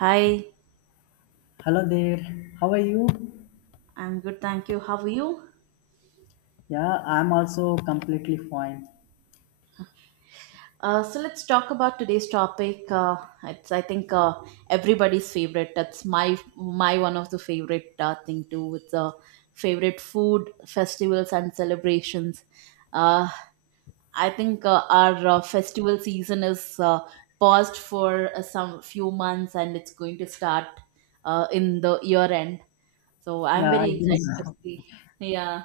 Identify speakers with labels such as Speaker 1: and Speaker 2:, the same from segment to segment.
Speaker 1: Hi,
Speaker 2: Hello there. How are you?
Speaker 1: I'm good, thank you. How are you?
Speaker 2: Yeah, I'm also completely fine.
Speaker 1: So let's talk about today's topic. It's I think everybody's favorite. That's my one of the favorite thing too. It's favorite food, festivals, and celebrations. Uh, I think our festival season is paused for some few months, and it's going to start in the year end. So I'm
Speaker 2: Yeah, I
Speaker 1: very
Speaker 2: think
Speaker 1: excited to
Speaker 2: so.
Speaker 1: see. Yeah,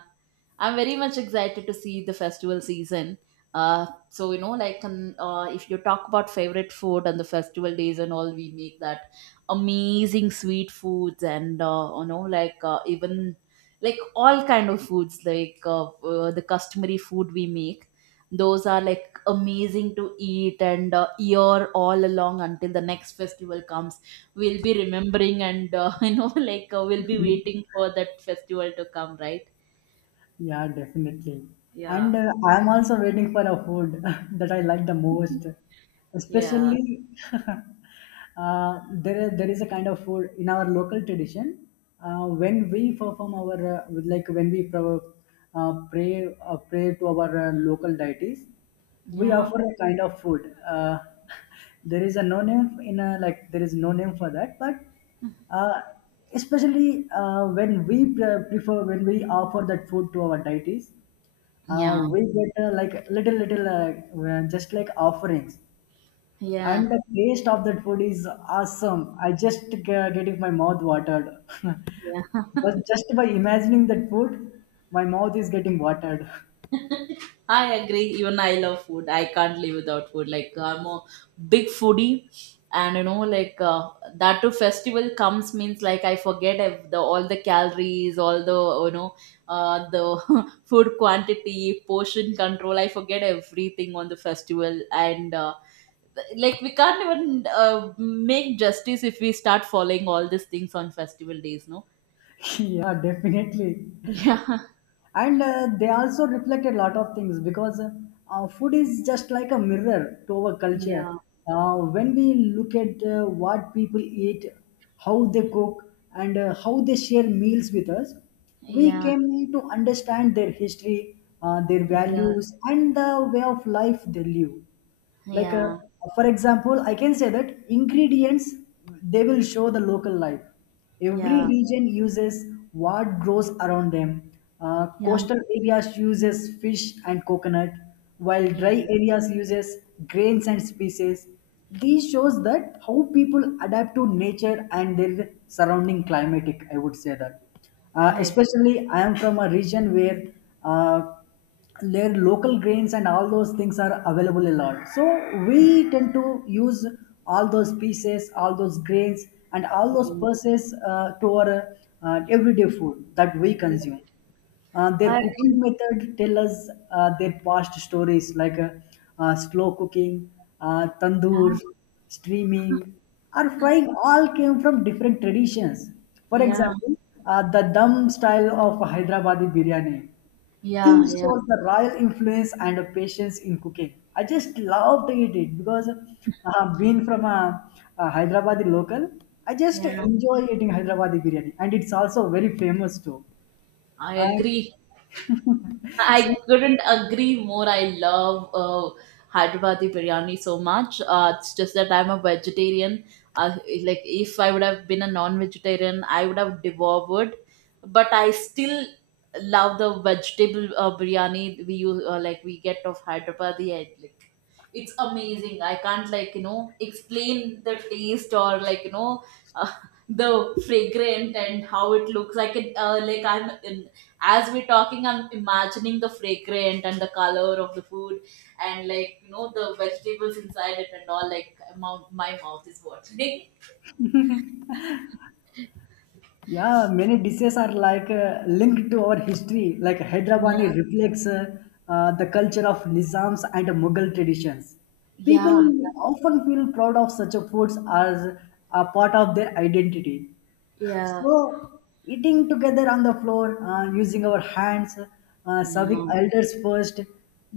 Speaker 1: I'm very much excited to see the festival season. So like if you talk about favorite food and the festival days and all, we make that amazing sweet foods and like even like all kind of foods, like the customary food we make. Those are like amazing to eat, and year all along until the next festival comes, we'll be remembering, and we'll be waiting for that festival to come, right?
Speaker 2: Yeah, definitely.
Speaker 1: Yeah.
Speaker 2: And I'm also waiting for a food that I like the most.
Speaker 1: Yeah.
Speaker 2: Especially, there is a kind of food in our local tradition. When we perform our, when we pray to our local deities, we
Speaker 1: Yeah,
Speaker 2: offer a kind of food. There is a no name in a, like, there is no name for that, but uh, especially when we prefer when we offer that food to our deities,
Speaker 1: yeah,
Speaker 2: we get like little just like offerings,
Speaker 1: yeah,
Speaker 2: and the taste of that food is awesome. I just get it my mouth watered
Speaker 1: yeah.
Speaker 2: but just by imagining that food my mouth is getting watered.
Speaker 1: I agree. Even I love food. I can't live without food. Like, I'm a big foodie, and like that too. Festival comes means like I forget ev- the all the calories, all you know, the food quantity, portion control. I forget everything on the festival, and like we can't even make justice if we start following all these things on festival days, no?
Speaker 2: Yeah, definitely.
Speaker 1: Yeah,
Speaker 2: And they also reflect a lot of things because food is just like a mirror to our culture.
Speaker 1: yeah,
Speaker 2: When we look at what people eat, how they cook, and how they share meals with us, we
Speaker 1: yeah,
Speaker 2: came to understand their history, their
Speaker 1: yeah,
Speaker 2: values, and the way of life they live. Like,
Speaker 1: yeah,
Speaker 2: for example, I can say that ingredients, they will show the local life. Every
Speaker 1: yeah,
Speaker 2: region uses what grows around them.
Speaker 1: yeah,
Speaker 2: Coastal areas uses fish and coconut, while
Speaker 1: yeah.
Speaker 2: dry areas uses grains and species. These shows that how people adapt to nature and their surrounding climatic, I would say that.
Speaker 1: I agree.
Speaker 2: Especially, I am from a region where uh, their local grains and all those things are available a lot, so we tend to use all those pieces, all those grains, and all those pulses to our everyday food that we consume.
Speaker 1: I
Speaker 2: Their cooking
Speaker 1: agree.
Speaker 2: method tell us their past stories, like slow cooking, tandoor,
Speaker 1: Yeah,
Speaker 2: streaming, or frying all came from different traditions. For
Speaker 1: yeah,
Speaker 2: example, the dum style of Hyderabadi biryani,
Speaker 1: yeah,
Speaker 2: these
Speaker 1: yeah,
Speaker 2: shows the royal influence and patience in cooking. I just love to eat it because being from a Hyderabadi local, I just
Speaker 1: yeah.
Speaker 2: enjoy eating Hyderabadi biryani, and it's also very famous too.
Speaker 1: I
Speaker 2: And
Speaker 1: agree.
Speaker 2: so,
Speaker 1: I couldn't agree more. I love Hyderabadi biryani so much. It's just that I'm a vegetarian. Uh, like if I would have been a non-vegetarian, I would have devoured. But I still love the vegetable biryani we use, like we get of Hyderabadi. I, like, it's amazing. I can't, like, explain the taste, or like uh, the fragrant and how it looks. I can, like, I'm in, as we're talking I'm imagining the fragrant and the color of the food, and like the vegetables inside it and all, like my mouth is watering.
Speaker 2: yeah, many dishes are like linked to our history. Like,
Speaker 1: Yeah.
Speaker 2: Hyderabadi reflects the culture of Nizams and Mughal traditions. People
Speaker 1: Yeah.
Speaker 2: often feel proud of such a foods as a part of their identity.
Speaker 1: Yeah.
Speaker 2: So, eating together on the floor, using our hands, serving
Speaker 1: Yeah.
Speaker 2: elders first,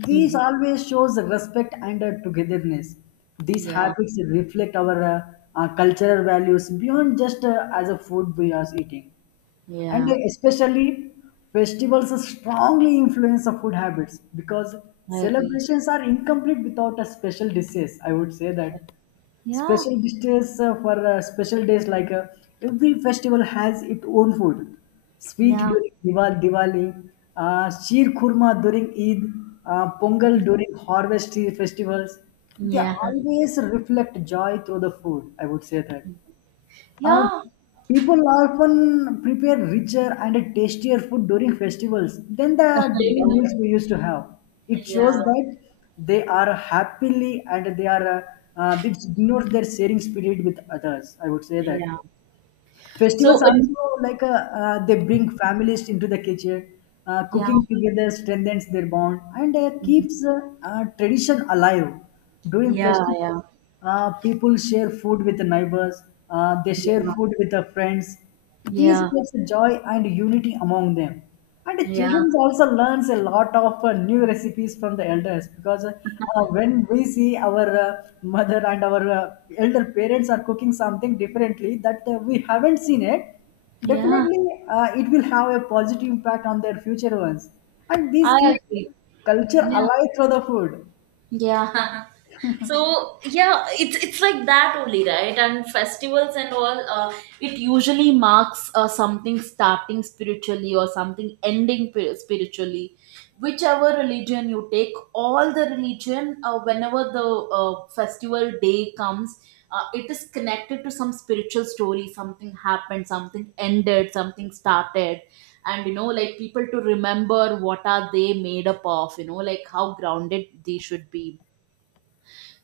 Speaker 2: these
Speaker 1: Hmm.
Speaker 2: always shows respect and togetherness. These
Speaker 1: Yeah.
Speaker 2: habits reflect our cultural values beyond just as a food we are eating. And
Speaker 1: Yeah.
Speaker 2: especially, festivals strongly influence the food habits because
Speaker 1: I agree.
Speaker 2: celebrations are incomplete without a special dishes, I would say that.
Speaker 1: Yeah.
Speaker 2: Special dishes for special days, like every festival has its own food. Sweet
Speaker 1: Yeah.
Speaker 2: during Diwali, sheer kurma during Eid, pongal during harvest festivals. They
Speaker 1: Yeah. Yeah.
Speaker 2: always reflect joy through the food, I would say that. uh, People often prepare richer and tastier food during festivals than the daily
Speaker 1: Yeah.
Speaker 2: meals we used to have. It shows
Speaker 1: Yeah.
Speaker 2: that they are happily and they are it ignores their sharing spirit with others, I would say that.
Speaker 1: Yeah.
Speaker 2: Festivals
Speaker 1: So,
Speaker 2: also, they bring families into the kitchen.
Speaker 1: yeah.
Speaker 2: Cooking together strengthens their bond and keeps
Speaker 1: Mhm.
Speaker 2: tradition alive. During
Speaker 1: Yeah.
Speaker 2: festivals,
Speaker 1: Yeah.
Speaker 2: people share food with the neighbors. They share
Speaker 1: Yeah.
Speaker 2: food with the friends. This
Speaker 1: Yeah.
Speaker 2: creates joy and unity among them. And the
Speaker 1: Yeah.
Speaker 2: children also learns a lot of new recipes from the elders because when we see our mother and our elder parents are cooking something differently that we haven't seen it,
Speaker 1: Yeah.
Speaker 2: definitely it will have a positive impact on their future ones. And this
Speaker 1: I agree.
Speaker 2: keeps culture
Speaker 1: Yeah.
Speaker 2: alive through the food.
Speaker 1: Yeah. So, yeah, it's like that only, right, and festivals and all, it usually marks something starting spiritually, or something ending spiritually. Whichever religion you take, all the religion, whenever the festival day comes, it is connected to some spiritual story, something happened, something ended, something started. And like people to remember what are they made up of, like how grounded they should be.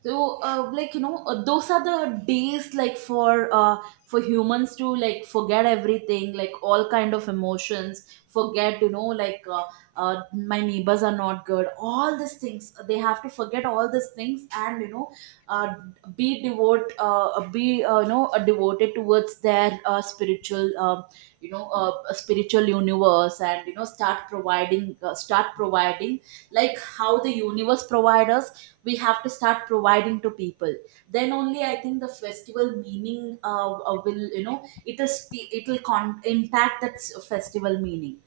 Speaker 1: So like, those are the days, like, for humans to like forget everything, like all kind of emotions, forget, my neighbors are not good, all these things they have to forget, all these things, and uh, be devote be devoted towards their spiritual, spiritual universe, and start providing like how the universe provides us, we have to start providing to people. Then only, I think, the festival meaning, will, it'll st- it'll con- impact that festival meaning.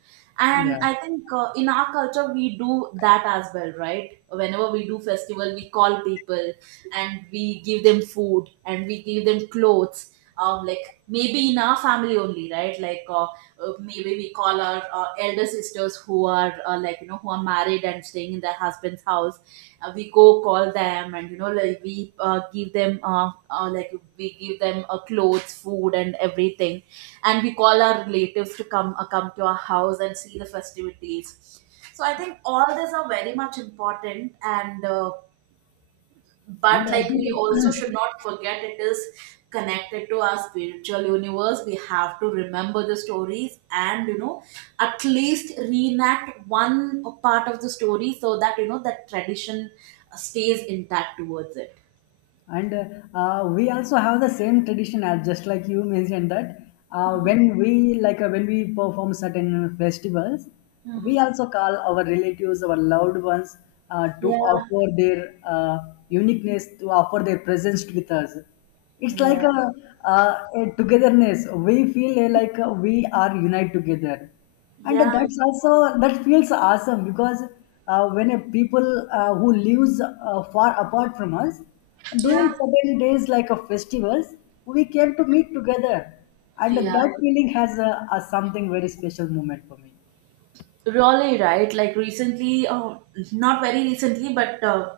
Speaker 2: Yeah.
Speaker 1: And I think, in our culture we do that as well, right? Whenever we do festival, we call people, and we give them food, and we give them clothes. Like maybe in our family only, right, like, maybe we call our elder sisters who are, like, who are married and staying in their husband's house. We go call them, and like we give them clothes, food, and everything. And we call our relatives to come to our house and see the festivities. So I think all these are very much important, and
Speaker 2: And
Speaker 1: but
Speaker 2: I
Speaker 1: like
Speaker 2: think
Speaker 1: we also should not forget it is connected to our spiritual universe. We have to remember the stories, and at least reenact one part of the story, so that you know that tradition stays intact towards it.
Speaker 2: and we also have the same tradition, as just like you mentioned that,
Speaker 1: Mm-hmm.
Speaker 2: when we when we perform certain festivals,
Speaker 1: Mm-hmm.
Speaker 2: we also call our relatives, our loved ones, to
Speaker 1: Yeah,
Speaker 2: offer their uniqueness, to offer their presence with us. It's like
Speaker 1: yeah,
Speaker 2: a togetherness we feel, like we are united together, and
Speaker 1: yeah.
Speaker 2: that's also that feels awesome because when a people who lives far apart from us during
Speaker 1: Yeah.
Speaker 2: certain days like a festivals, we came to meet together, and
Speaker 1: Yeah.
Speaker 2: that feeling has a something very special moment for me.
Speaker 1: Really, right? Like, recently, oh, not very recently, but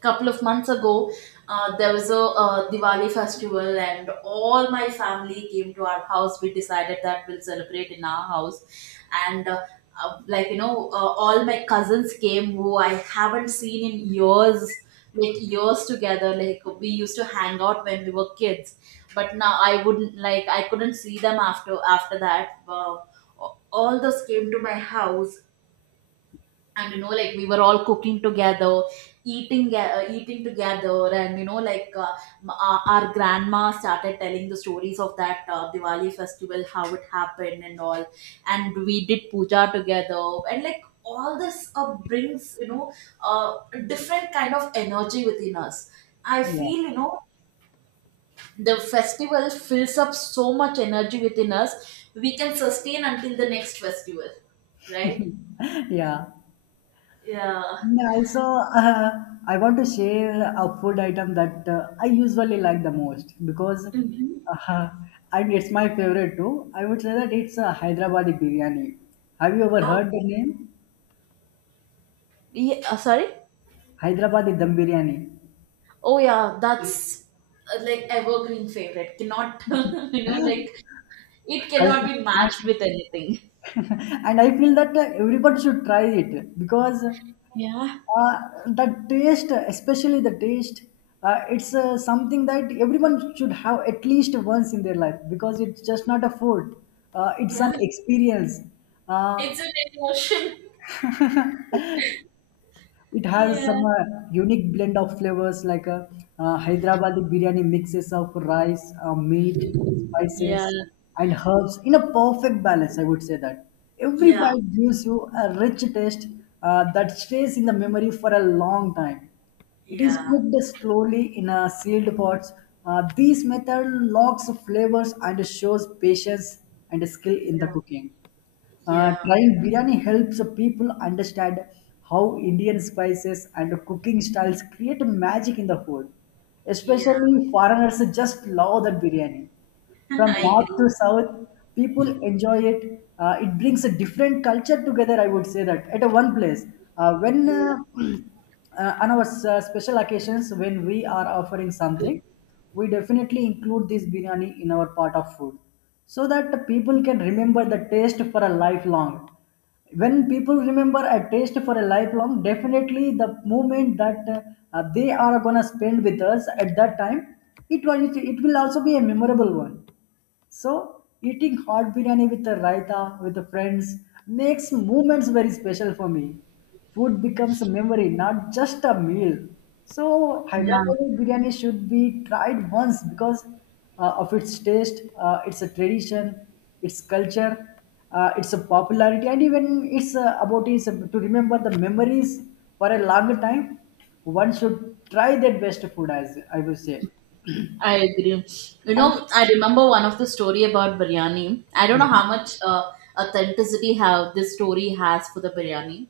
Speaker 1: couple of months ago, there was a, Diwali festival, and all my family came to our house. We decided that we'll celebrate in our house, and like, all my cousins came, who I haven't seen in years, like years together. Like, we used to hang out when we were kids, but now I wouldn't like I couldn't see them after that. All those came to my house, and like we were all cooking together, eating together, and our grandma started telling the stories of that Diwali festival, how it happened and all. And we did puja together, and like all this brings, a different kind of energy within us, I
Speaker 2: Yeah.
Speaker 1: feel. The festival fills up so much energy within us, we can sustain until the next festival, right?
Speaker 2: Yeah.
Speaker 1: Yeah.
Speaker 2: Yeah, also, uh, I want to share a food item that I usually like the most because,
Speaker 1: Mhm.
Speaker 2: uh, and it's my favorite too. I would say that it's a Hyderabadi biryani. Have you ever
Speaker 1: Oh.
Speaker 2: heard the name?
Speaker 1: Yeah, sorry.
Speaker 2: Hyderabadi dum biryani.
Speaker 1: Oh, yeah, that's like evergreen favorite. Cannot, like, it
Speaker 2: I,
Speaker 1: cannot be
Speaker 2: I,
Speaker 1: matched with anything.
Speaker 2: and I feel that everybody should try it because
Speaker 1: Yeah.
Speaker 2: Uh, the taste, especially the taste, it's something that everyone should have at least once in their life because it's just not a food. It's
Speaker 1: Yeah.
Speaker 2: an experience. Uh,
Speaker 1: It's an emotion.
Speaker 2: It has
Speaker 1: Yeah.
Speaker 2: some unique blend of flavors, like a Hyderabadi biryani mixes of rice, meat,
Speaker 1: Yeah.
Speaker 2: spices, and herbs in a perfect balance. I would say that every
Speaker 1: Yeah,
Speaker 2: bite gives you a rich taste that stays in the memory for a long time. It is
Speaker 1: yeah,
Speaker 2: cooked slowly in a sealed pots. This method locks flavors and shows patience and skill in the
Speaker 1: yeah,
Speaker 2: cooking.
Speaker 1: yeah,
Speaker 2: Trying biryani helps people understand how Indian spices and cooking styles create magic in the food.
Speaker 1: yeah.
Speaker 2: Especially foreigners just love that biryani. From
Speaker 1: I
Speaker 2: north
Speaker 1: agree.
Speaker 2: to south, people enjoy it. It brings a different culture together, I would say that, at a one place. When
Speaker 1: Yeah.
Speaker 2: on our special occasions, when we are offering something, we definitely include this biryani in our part of food so that people can remember the taste for a lifelong. When people remember a taste for a lifelong, definitely the moment that they are gonna spend with us at that time, it will also be a memorable one. So eating hot biryani with a raita with the friends makes moments very special for me. Food becomes a memory, not just a meal. So
Speaker 1: Yeah,
Speaker 2: Hyderabad biryani should be tried once because of its taste, it's a tradition, its culture, its a popularity, and even it's about is to remember the memories for a long time. One should try their best food, as I would say.
Speaker 1: I agree. You
Speaker 2: And
Speaker 1: know, I remember one of the story about biryani. I don't know how much authenticity how this story has for the biryani.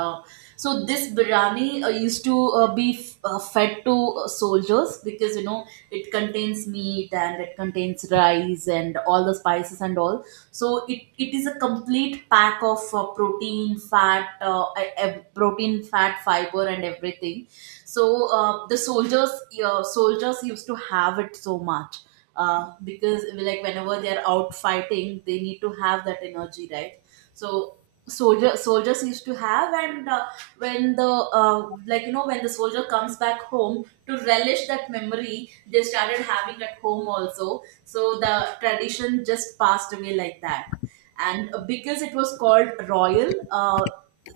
Speaker 1: Uh, so this biryani used to be fed to soldiers, because it contains meat and it contains rice and all the spices and all. So it is a complete pack of protein, fat, fiber and everything. So the soldiers used to have it so much, because like whenever they are out fighting they need to have that energy, right? So soldiers used to have, and when the like you know when the soldier comes back home, to relish that memory they started having at home also, so the tradition just passed away like that. And because it was called royal,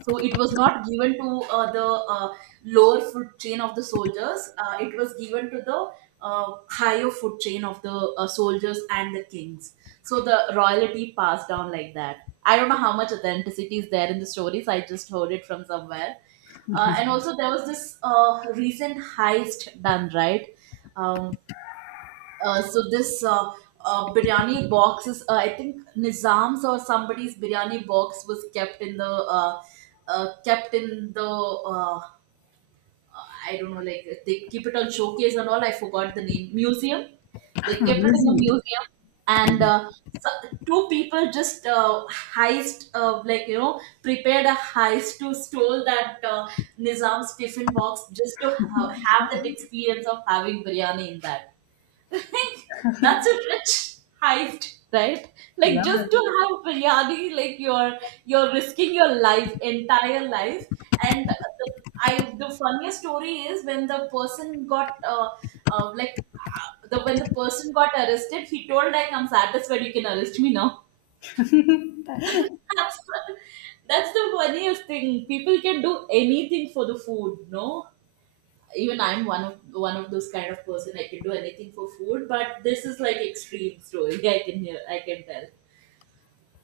Speaker 1: so it was not given to the lower food chain of the soldiers, it was given to the higher food chain of the soldiers and the kings. So the royalty passed down like that. I don't know how much authenticity is there in the stories. I just heard it from somewhere. And also, there was this recent heist done, right? Um, so this, biryani box is, I think, Nizam's or somebody's biryani box was kept in the I don't know, like they keep it on showcase and all. I forgot the name. Museum. They kept it in the
Speaker 2: amazing,
Speaker 1: museum, and so two people just, heist, prepared a heist to stole that Nizam's tiffin box just to have that experience of having biryani in that. That's a rich heist, right?
Speaker 2: yeah.
Speaker 1: Like, just to have biryani, like you're risking your life, entire life. And the, I the funniest story is when the person got, like the when the person got arrested, he told, like, I'm satisfied, you can arrest me now. That's that's the funniest thing. People can do anything for the food, no? Even I'm one of those kind of person. I can do anything for food, but this is like extreme story. I can hear, I can tell.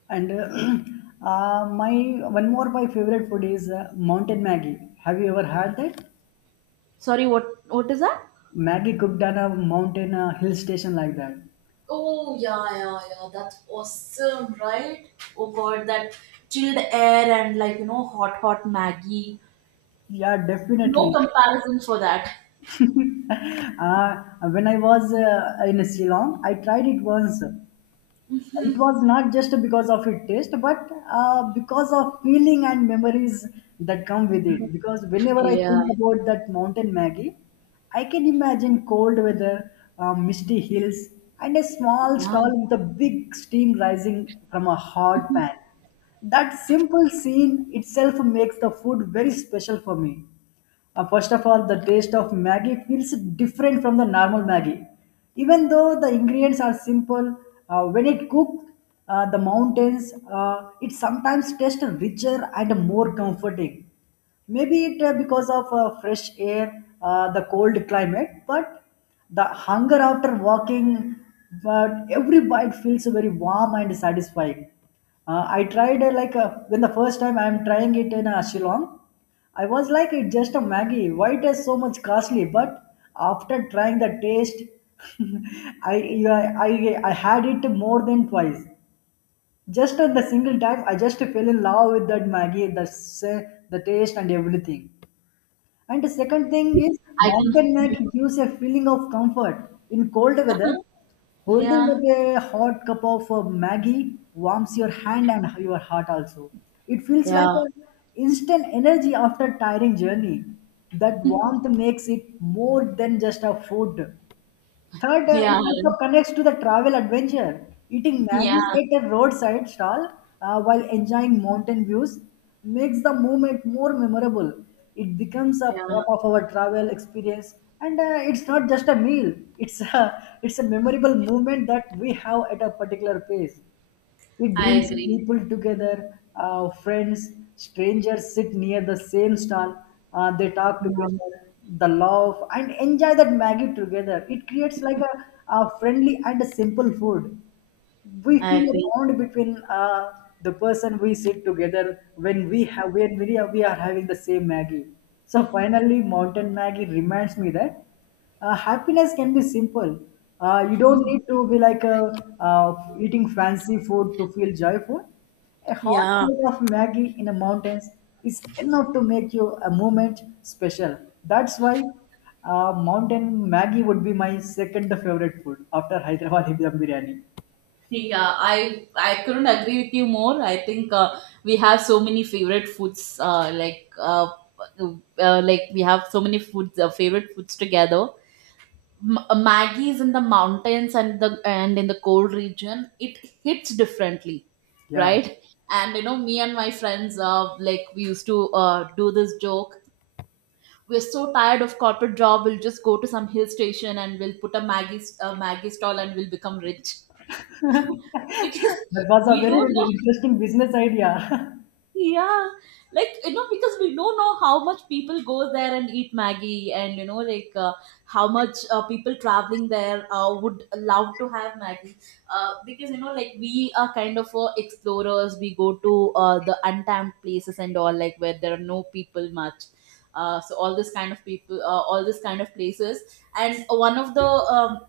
Speaker 2: And my one more my favorite food is mountain Maggie. Have you ever had that?
Speaker 1: Sorry, what is that?
Speaker 2: Maggie cooked on a mountain, a hill station like that.
Speaker 1: Oh yeah, yeah, yeah. That's awesome, right? Oh god, that chilled air, and like hot, hot Maggie.
Speaker 2: Yeah,
Speaker 1: No
Speaker 2: definitely.
Speaker 1: comparison for that.
Speaker 2: uh, when I was in Sri Lanka, I tried it once. It was not just because of its taste but because of feeling and memories that come with it, because whenever I
Speaker 1: Yeah,
Speaker 2: think about that mountain Maggie, I can imagine cold weather, misty hills, and a small
Speaker 1: yeah.
Speaker 2: stall with a big steam rising from a hot pan. That simple scene itself makes the food very special for me. First of all, the taste of Maggi feels different from the normal Maggi. Even though the ingredients are simple, when it cooked, the mountains, it sometimes tastes richer and more comforting. Maybe it because of fresh air, the cold climate, but the hunger after walking, but every bite feels very warm and satisfying. I tried when the first time I'm trying it in Shillong, I was like it's just a Maggie. Why it is so much costly? But after trying the taste, I, I had it more than twice. Just at the single time, I just fell in love with that Maggie, the taste and everything. And the second thing is
Speaker 1: I can.
Speaker 2: mountain neck gives a feeling of comfort. In cold weather, holding
Speaker 1: Yeah.
Speaker 2: up a hot cup of Maggie warms your hand and your heart also. It feels like
Speaker 1: Yeah,
Speaker 2: an instant energy after tiring journey. That warmth makes it more than just a food. Third, it
Speaker 1: yeah,
Speaker 2: also connects to the travel adventure. Eating
Speaker 1: yeah,
Speaker 2: Maggie at a roadside stall while enjoying mountain views makes the moment more memorable. It becomes a
Speaker 1: yeah.
Speaker 2: part of our travel experience, and it's not just a meal. It's a it's a memorable moment that we have at a particular place. It
Speaker 1: I
Speaker 2: brings
Speaker 1: agree.
Speaker 2: people together. Friends, strangers sit near the same stall. They talk
Speaker 1: Yeah.
Speaker 2: together, the love, and enjoy that Maggie together. It creates like a friendly and a simple food. We
Speaker 1: I
Speaker 2: feel a
Speaker 1: agree.
Speaker 2: bond between the person we sit together when we have when we are having the same maggie. So finally mountain maggie reminds me that happiness can be simple. Uh, you don't need to be like a, uh, eating fancy food to feel joyful. A hot
Speaker 1: Yeah.
Speaker 2: plate of maggie in the mountains is enough to make you a moment special. That's why mountain maggie would be my second favorite food after hyderabad Dum biryani.
Speaker 1: Yeah, I couldn't agree with you more. I think we have so many favorite foods. Like we have so many foods, favorite foods together. Maggie is in the mountains and the and in the cold region. It hits differently,
Speaker 2: Yeah,
Speaker 1: right? And me and my friends, like we used to do this joke. We're so tired of corporate job. We'll just go to some hill station and we'll put a a Maggie stall and we'll become rich. Because
Speaker 2: that was a
Speaker 1: we
Speaker 2: very
Speaker 1: don't know.
Speaker 2: interesting business idea.
Speaker 1: Yeah. Like, because we don't know how much people go there and eat Maggie. And like, how much people traveling there would love to have Maggie. Because like, we are kind of explorers. We go to the untapped places and all, like where there are no people much. So all this kind of people, all this kind of places. And one of the— um,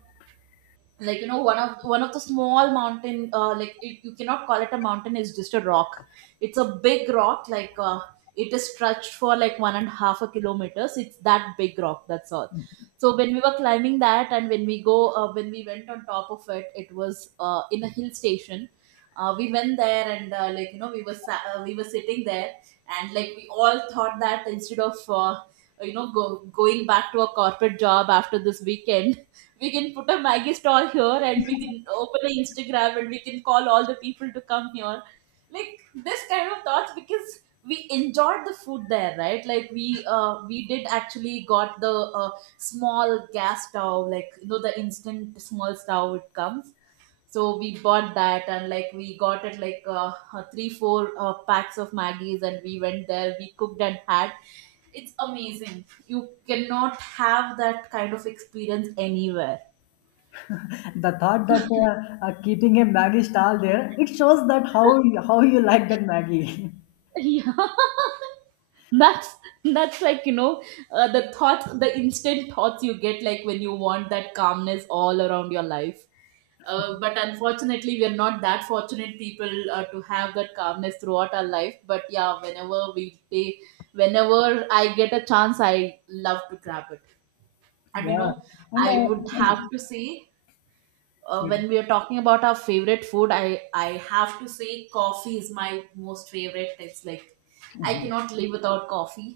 Speaker 1: like, one of the small mountain. Like, it— you cannot call it a mountain, it's just a rock. It's a big rock, like. It is stretched for like one and a half a kilometers, it's that big rock, that's all. So when we were climbing that, and when we went on top of it, it was in a hill station. We went there and like, we were sitting there. And like, we all thought that instead of going back to a corporate job after this weekend, we can put a Maggie stall here, and we can open an Instagram, and we can call all the people to come here. Like, this kind of thoughts, because we enjoyed the food there, right? Like, we did actually got the small gas stove, like, the instant small stove it comes. So we bought that, and like, we got it like three four packs of Maggies, and we went there. We cooked and had— it's amazing. You cannot have that kind of experience anywhere.
Speaker 2: The thought that keeping a Maggie stall there, it shows that how you like that Maggie.
Speaker 1: Yeah. that's that's like, the instant thoughts you get, like, when you want that calmness all around your life. But unfortunately we are not that fortunate people to have that calmness throughout our life. But yeah, whenever we take whenever I get a chance, I love to grab it. And
Speaker 2: Yeah, and
Speaker 1: I would have to say,
Speaker 2: yeah.
Speaker 1: when we are talking about our favorite food, I have to say coffee is my most favorite. It's like— I cannot live without coffee.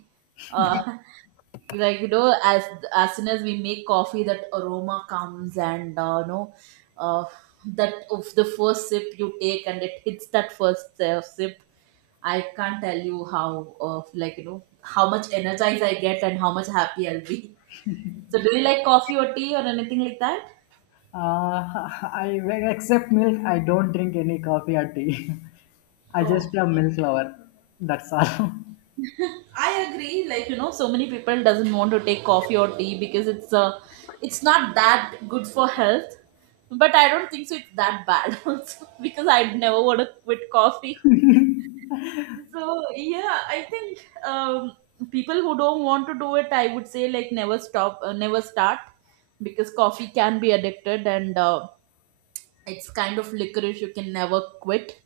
Speaker 1: uh, like, as soon as we make coffee, that aroma comes. And uh, that of the first sip you take, and it hits that first sip. I can't tell you how— like, how much energized I get, and how much happy I'll be. So do you like coffee or tea or anything like that?
Speaker 2: I accept milk. I don't drink any coffee or tea. I just
Speaker 1: Oh.
Speaker 2: a milk lover. That's all.
Speaker 1: I agree. Like, so many people doesn't want to take coffee or tea because it's not that good for health. But I don't think so. It's that bad, also, because I never want to quit coffee. So yeah, I think um, people who don't want to do it, I would say like, never stop, never start, because coffee can be addicted, and it's kind of licorice. You can never quit.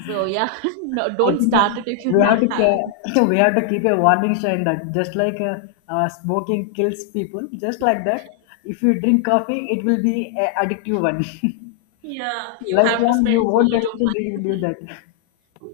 Speaker 1: So yeah, no,
Speaker 2: I
Speaker 1: don't
Speaker 2: think
Speaker 1: start it if you're
Speaker 2: we have
Speaker 1: not
Speaker 2: to
Speaker 1: having.
Speaker 2: we have to keep a warning sign that just like smoking kills people, just like that. If you drink coffee, it will be a addictive one.
Speaker 1: Yeah, you have to
Speaker 2: Lifelong, you
Speaker 1: spend so
Speaker 2: won't be
Speaker 1: much of
Speaker 2: able to live
Speaker 1: money.
Speaker 2: that.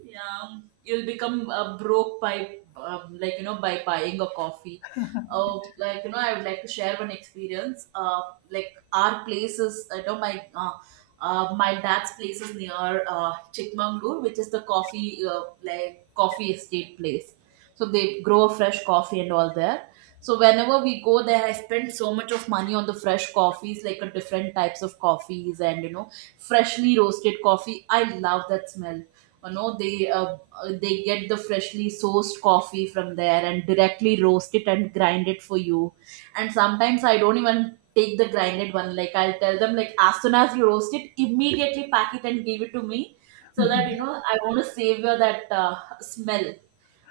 Speaker 1: Yeah, you'll become broke by— like, by buying a coffee. Oh, like, I would like to share one experience. Like, our place is— my dad's place is near Chikmagalur, which is the coffee— like, coffee estate place. So they grow a fresh coffee and all there. So whenever we go there, I spend so much of money on the fresh coffees, like, a different types of coffees. And freshly roasted coffee, I love that smell. They they get the freshly sourced coffee from there, and directly roast it and grind it for you. And sometimes I don't even take the grinded one. Like, I'll tell them like, as soon as you roast it, immediately pack it and give it to me. So that I want to savor that smell.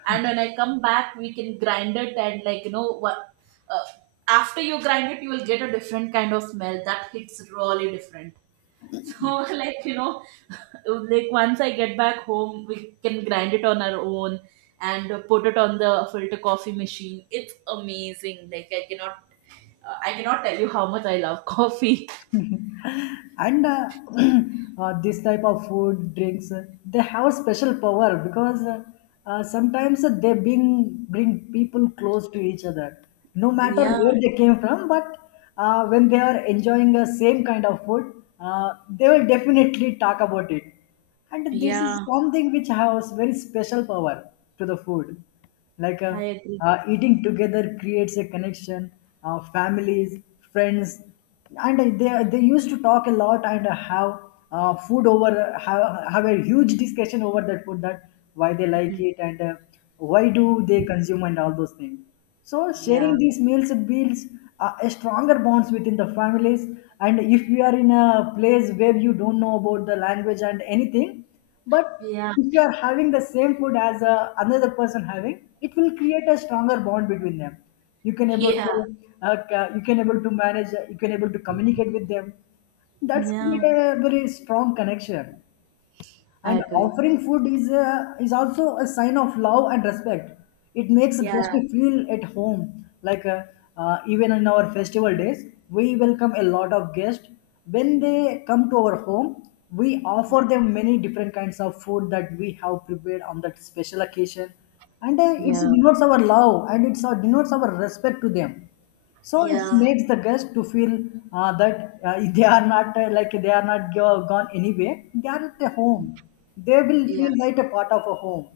Speaker 1: And when I come back, we can grind it. And like, you know what, uh, after you grind it, you will get a different kind of smell that hits really different. So like, like, once I get back home, we can grind it on our own. And put it on the filter coffee machine. It's amazing, like, I cannot— I cannot tell you how much I love coffee.
Speaker 2: And this type of food drinks they have a special power because sometimes they bring people close to each other, no matter
Speaker 1: Yeah,
Speaker 2: where they came from. But when they are enjoying the same kind of food, uh, they will definitely talk about it, and this is
Speaker 1: yeah,
Speaker 2: something which has very special power to the food. Like
Speaker 1: I agree.
Speaker 2: eating together creates a connection. Families, friends, and uh, they used to talk a lot and have uh, food over have, have a huge discussion over that food, that why they like
Speaker 1: Mhm.
Speaker 2: it, and why do they consume and all those things. So
Speaker 1: Yeah,
Speaker 2: sharing these meals builds a stronger bonds within the families. And if you are in a place where you don't know about the language and anything, but
Speaker 1: yeah,
Speaker 2: if you are having the same food as another person having, it will create a stronger bond between them. You can able to
Speaker 1: yeah,
Speaker 2: you can able to manage, you can able to communicate with them. That's create
Speaker 1: yeah,
Speaker 2: a very strong connection.
Speaker 1: I
Speaker 2: And
Speaker 1: agree.
Speaker 2: offering food is is also a sign of love and respect. It makes guests
Speaker 1: Yeah,
Speaker 2: to feel at home. Like even in our festival days, we welcome a lot of guests. When they come to our home, we offer them many different kinds of food that we have prepared on that special occasion, and it
Speaker 1: yeah.
Speaker 2: denotes our love and it denotes our respect to them. So it
Speaker 1: Yeah,
Speaker 2: makes the guest to feel that they are not like they are not gone anywhere. They are at a home. They will
Speaker 1: yeah,
Speaker 2: feel like a part of a home.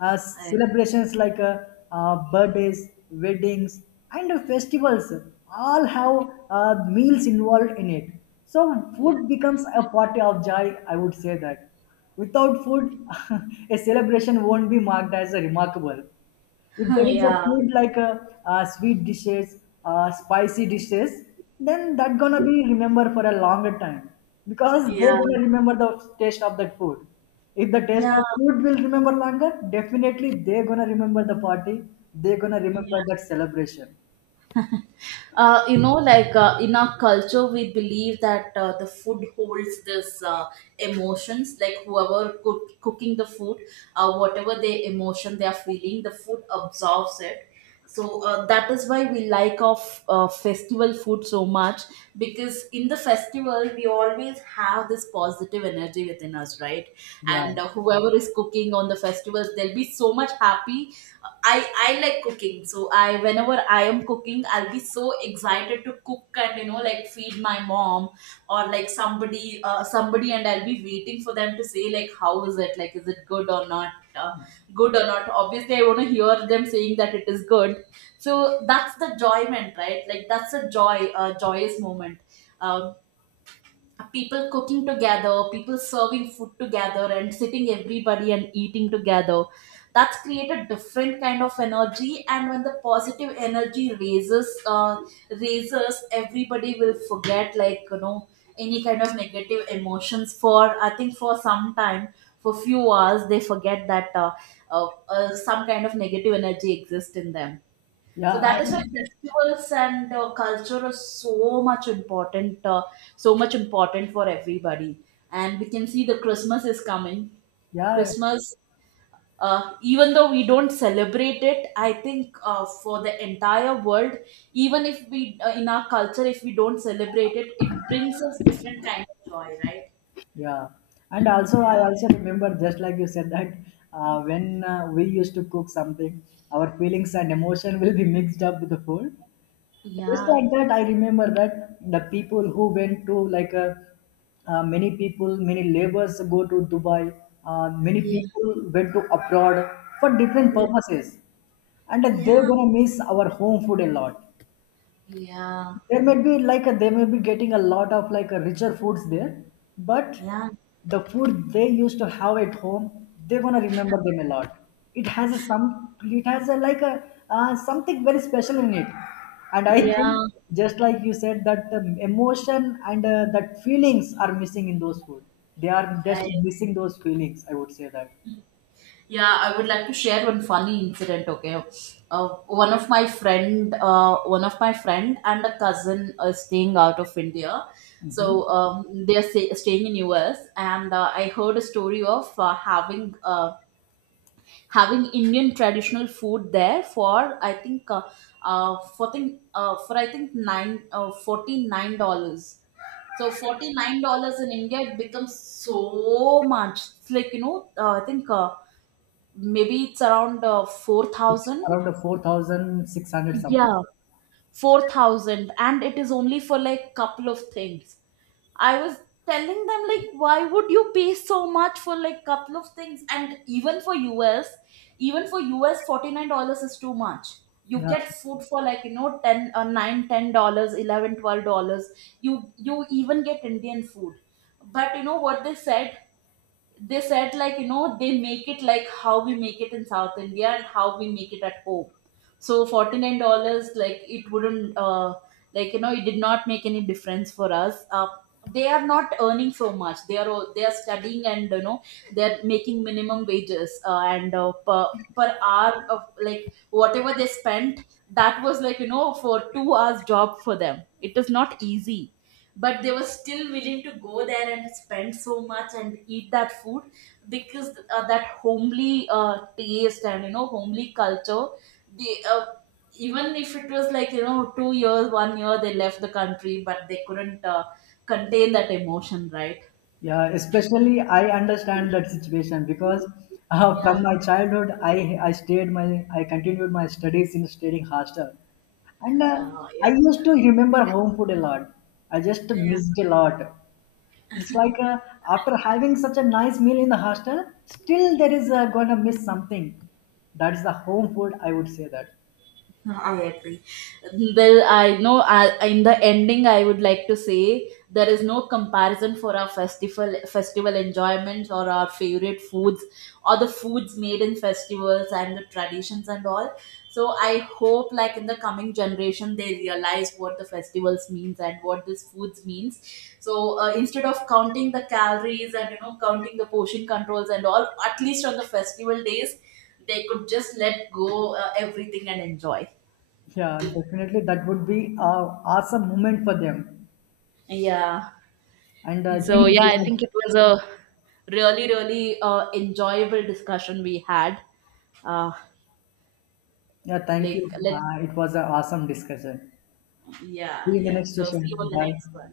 Speaker 1: I agree.
Speaker 2: Celebrations like birthdays, weddings, and festivals all have meals involved in it. So
Speaker 1: Yeah.
Speaker 2: food becomes a party of joy. I would say that without food, a celebration won't be marked as a remarkable. If there is a
Speaker 1: Yeah,
Speaker 2: food like uh, sweet dishes, spicy dishes, then that gonna be remember for a longer time, because they're
Speaker 1: yeah,
Speaker 2: gonna remember the taste of that food. If the taste
Speaker 1: yeah,
Speaker 2: of food will remember longer, definitely they're gonna remember the party. They're gonna remember
Speaker 1: yeah.
Speaker 2: that celebration.
Speaker 1: Like, in our culture we believe that the food holds this— emotions. Like, whoever cooking the food, whatever the emotion they are feeling, the food absorbs it. So that is why we like of festival food so much, because in the festival we always have this positive energy within us, right?
Speaker 2: Yeah,
Speaker 1: And whoever is cooking on the festivals, they'll be so much happy. I like cooking, so I— whenever I am cooking, I'll be so excited to cook and like, feed my mom, or like, somebody, and I'll be waiting for them to say like, how is it, like, is it good or not? Good or not, obviously I want to hear them saying that it is good. So that's the joyment, right? Like, that's a joyous moment. Uh, People cooking together, people serving food together, and sitting everybody and eating together. That's created different kind of energy, and when the positive energy raises, everybody will forget like, any kind of negative emotions. For I think for some time, for few hours, they forget that— uh, some kind of negative energy exists in them.
Speaker 2: yeah,
Speaker 1: So that is why festivals and culture is so much important for everybody. And we can see the Christmas is coming.
Speaker 2: yeah,
Speaker 1: Christmas, even though we don't celebrate it, I think for the entire world, even if we in our culture, if we don't celebrate it, it brings us different kind of joy, right?
Speaker 2: yeah. And also,
Speaker 1: Yeah.
Speaker 2: I also remember, just like you said, that when we used to cook something, our feelings and emotion will be mixed up with the food. Just
Speaker 1: Yeah.
Speaker 2: like that, I remember that the people who went to like a many people, many laborers go to dubai. Uh, many
Speaker 1: Yeah.
Speaker 2: people went to abroad for different
Speaker 1: Yeah.
Speaker 2: purposes, and they're
Speaker 1: Yeah.
Speaker 2: gonna miss our home food a lot.
Speaker 1: Yeah.
Speaker 2: There might be like they may be getting a lot of like a richer foods there, but
Speaker 1: Yeah.
Speaker 2: the food they used to have at home, they're gonna remember them a lot. It has a some, it has a like a something very special in it. And I
Speaker 1: Yeah.
Speaker 2: think, just like you said, that the emotion and that feelings are missing in those food. They are just
Speaker 1: I
Speaker 2: missing those feelings, I would say that.
Speaker 1: Yeah, I would like to share one funny incident. Okay. One of one of my friend and a cousin are staying out of India,
Speaker 2: Hmm.
Speaker 1: so they are staying in US. And I heard a story of having Indian traditional food there, for I think for think for I think nine $49. So $49 in India, it becomes so much. It's like, I think. Maybe it's around
Speaker 2: It's
Speaker 1: 4,000.
Speaker 2: around the 4600 something.
Speaker 1: Yeah. 4,000, and it is only for like, couple of things. I was telling them like, why would you pay so much for like, couple of things? And us even for us, 49 dollars is too much. You
Speaker 2: Yeah.
Speaker 1: get food for like, 10— 9, $10, 11, $12. You even get Indian food. But you know what they said? They said like, they make it like how we make it in South India, and how we make it at home. So 49 dollars, like, it wouldn't— like, it did not make any difference for us. They are not earning so much, they are they are studying. And they're making minimum wages, and per hour of like, whatever they spent, that was like, for 2 hours job for them, it is not easy. But they were still willing to go there and spend so much and eat that food, because that homely taste, and homely culture, they— even if it was like, 2 years, one year they left the country, but they couldn't contain that emotion, right?
Speaker 2: Yeah, especially I understand that situation, because from
Speaker 1: Yeah.
Speaker 2: my childhood I stayed my, I continued my studies in staying hostel, and
Speaker 1: Yeah.
Speaker 2: I used to remember home food a lot. I just
Speaker 1: Yeah.
Speaker 2: missed a lot. It's like after having such a nice meal in the hostel, still there is gonna miss something. That's the home food, I would say that.
Speaker 1: No, I agree. Well, I know in the ending, I would like to say there is no comparison for our festival enjoyments, or our favorite foods, or the foods made in festivals, and the traditions and all. So I hope, like, in the coming generation, they realize what the festivals means and what this foods means. So instead of counting the calories and counting the portion controls and all, at least on the festival days, they could just let go everything and enjoy.
Speaker 2: Yeah, definitely that would be a awesome moment for them.
Speaker 1: Yeah.
Speaker 2: And I
Speaker 1: So
Speaker 2: think
Speaker 1: yeah, I
Speaker 2: yeah,
Speaker 1: think it was a really, really enjoyable discussion we had. Uh,
Speaker 2: yeah, thank
Speaker 1: like,
Speaker 2: you.
Speaker 1: let—
Speaker 2: It was an awesome discussion.
Speaker 1: yeah,
Speaker 2: See you in the
Speaker 1: yeah.
Speaker 2: next
Speaker 1: So see you
Speaker 2: session.
Speaker 1: on the
Speaker 2: Bye.
Speaker 1: next one.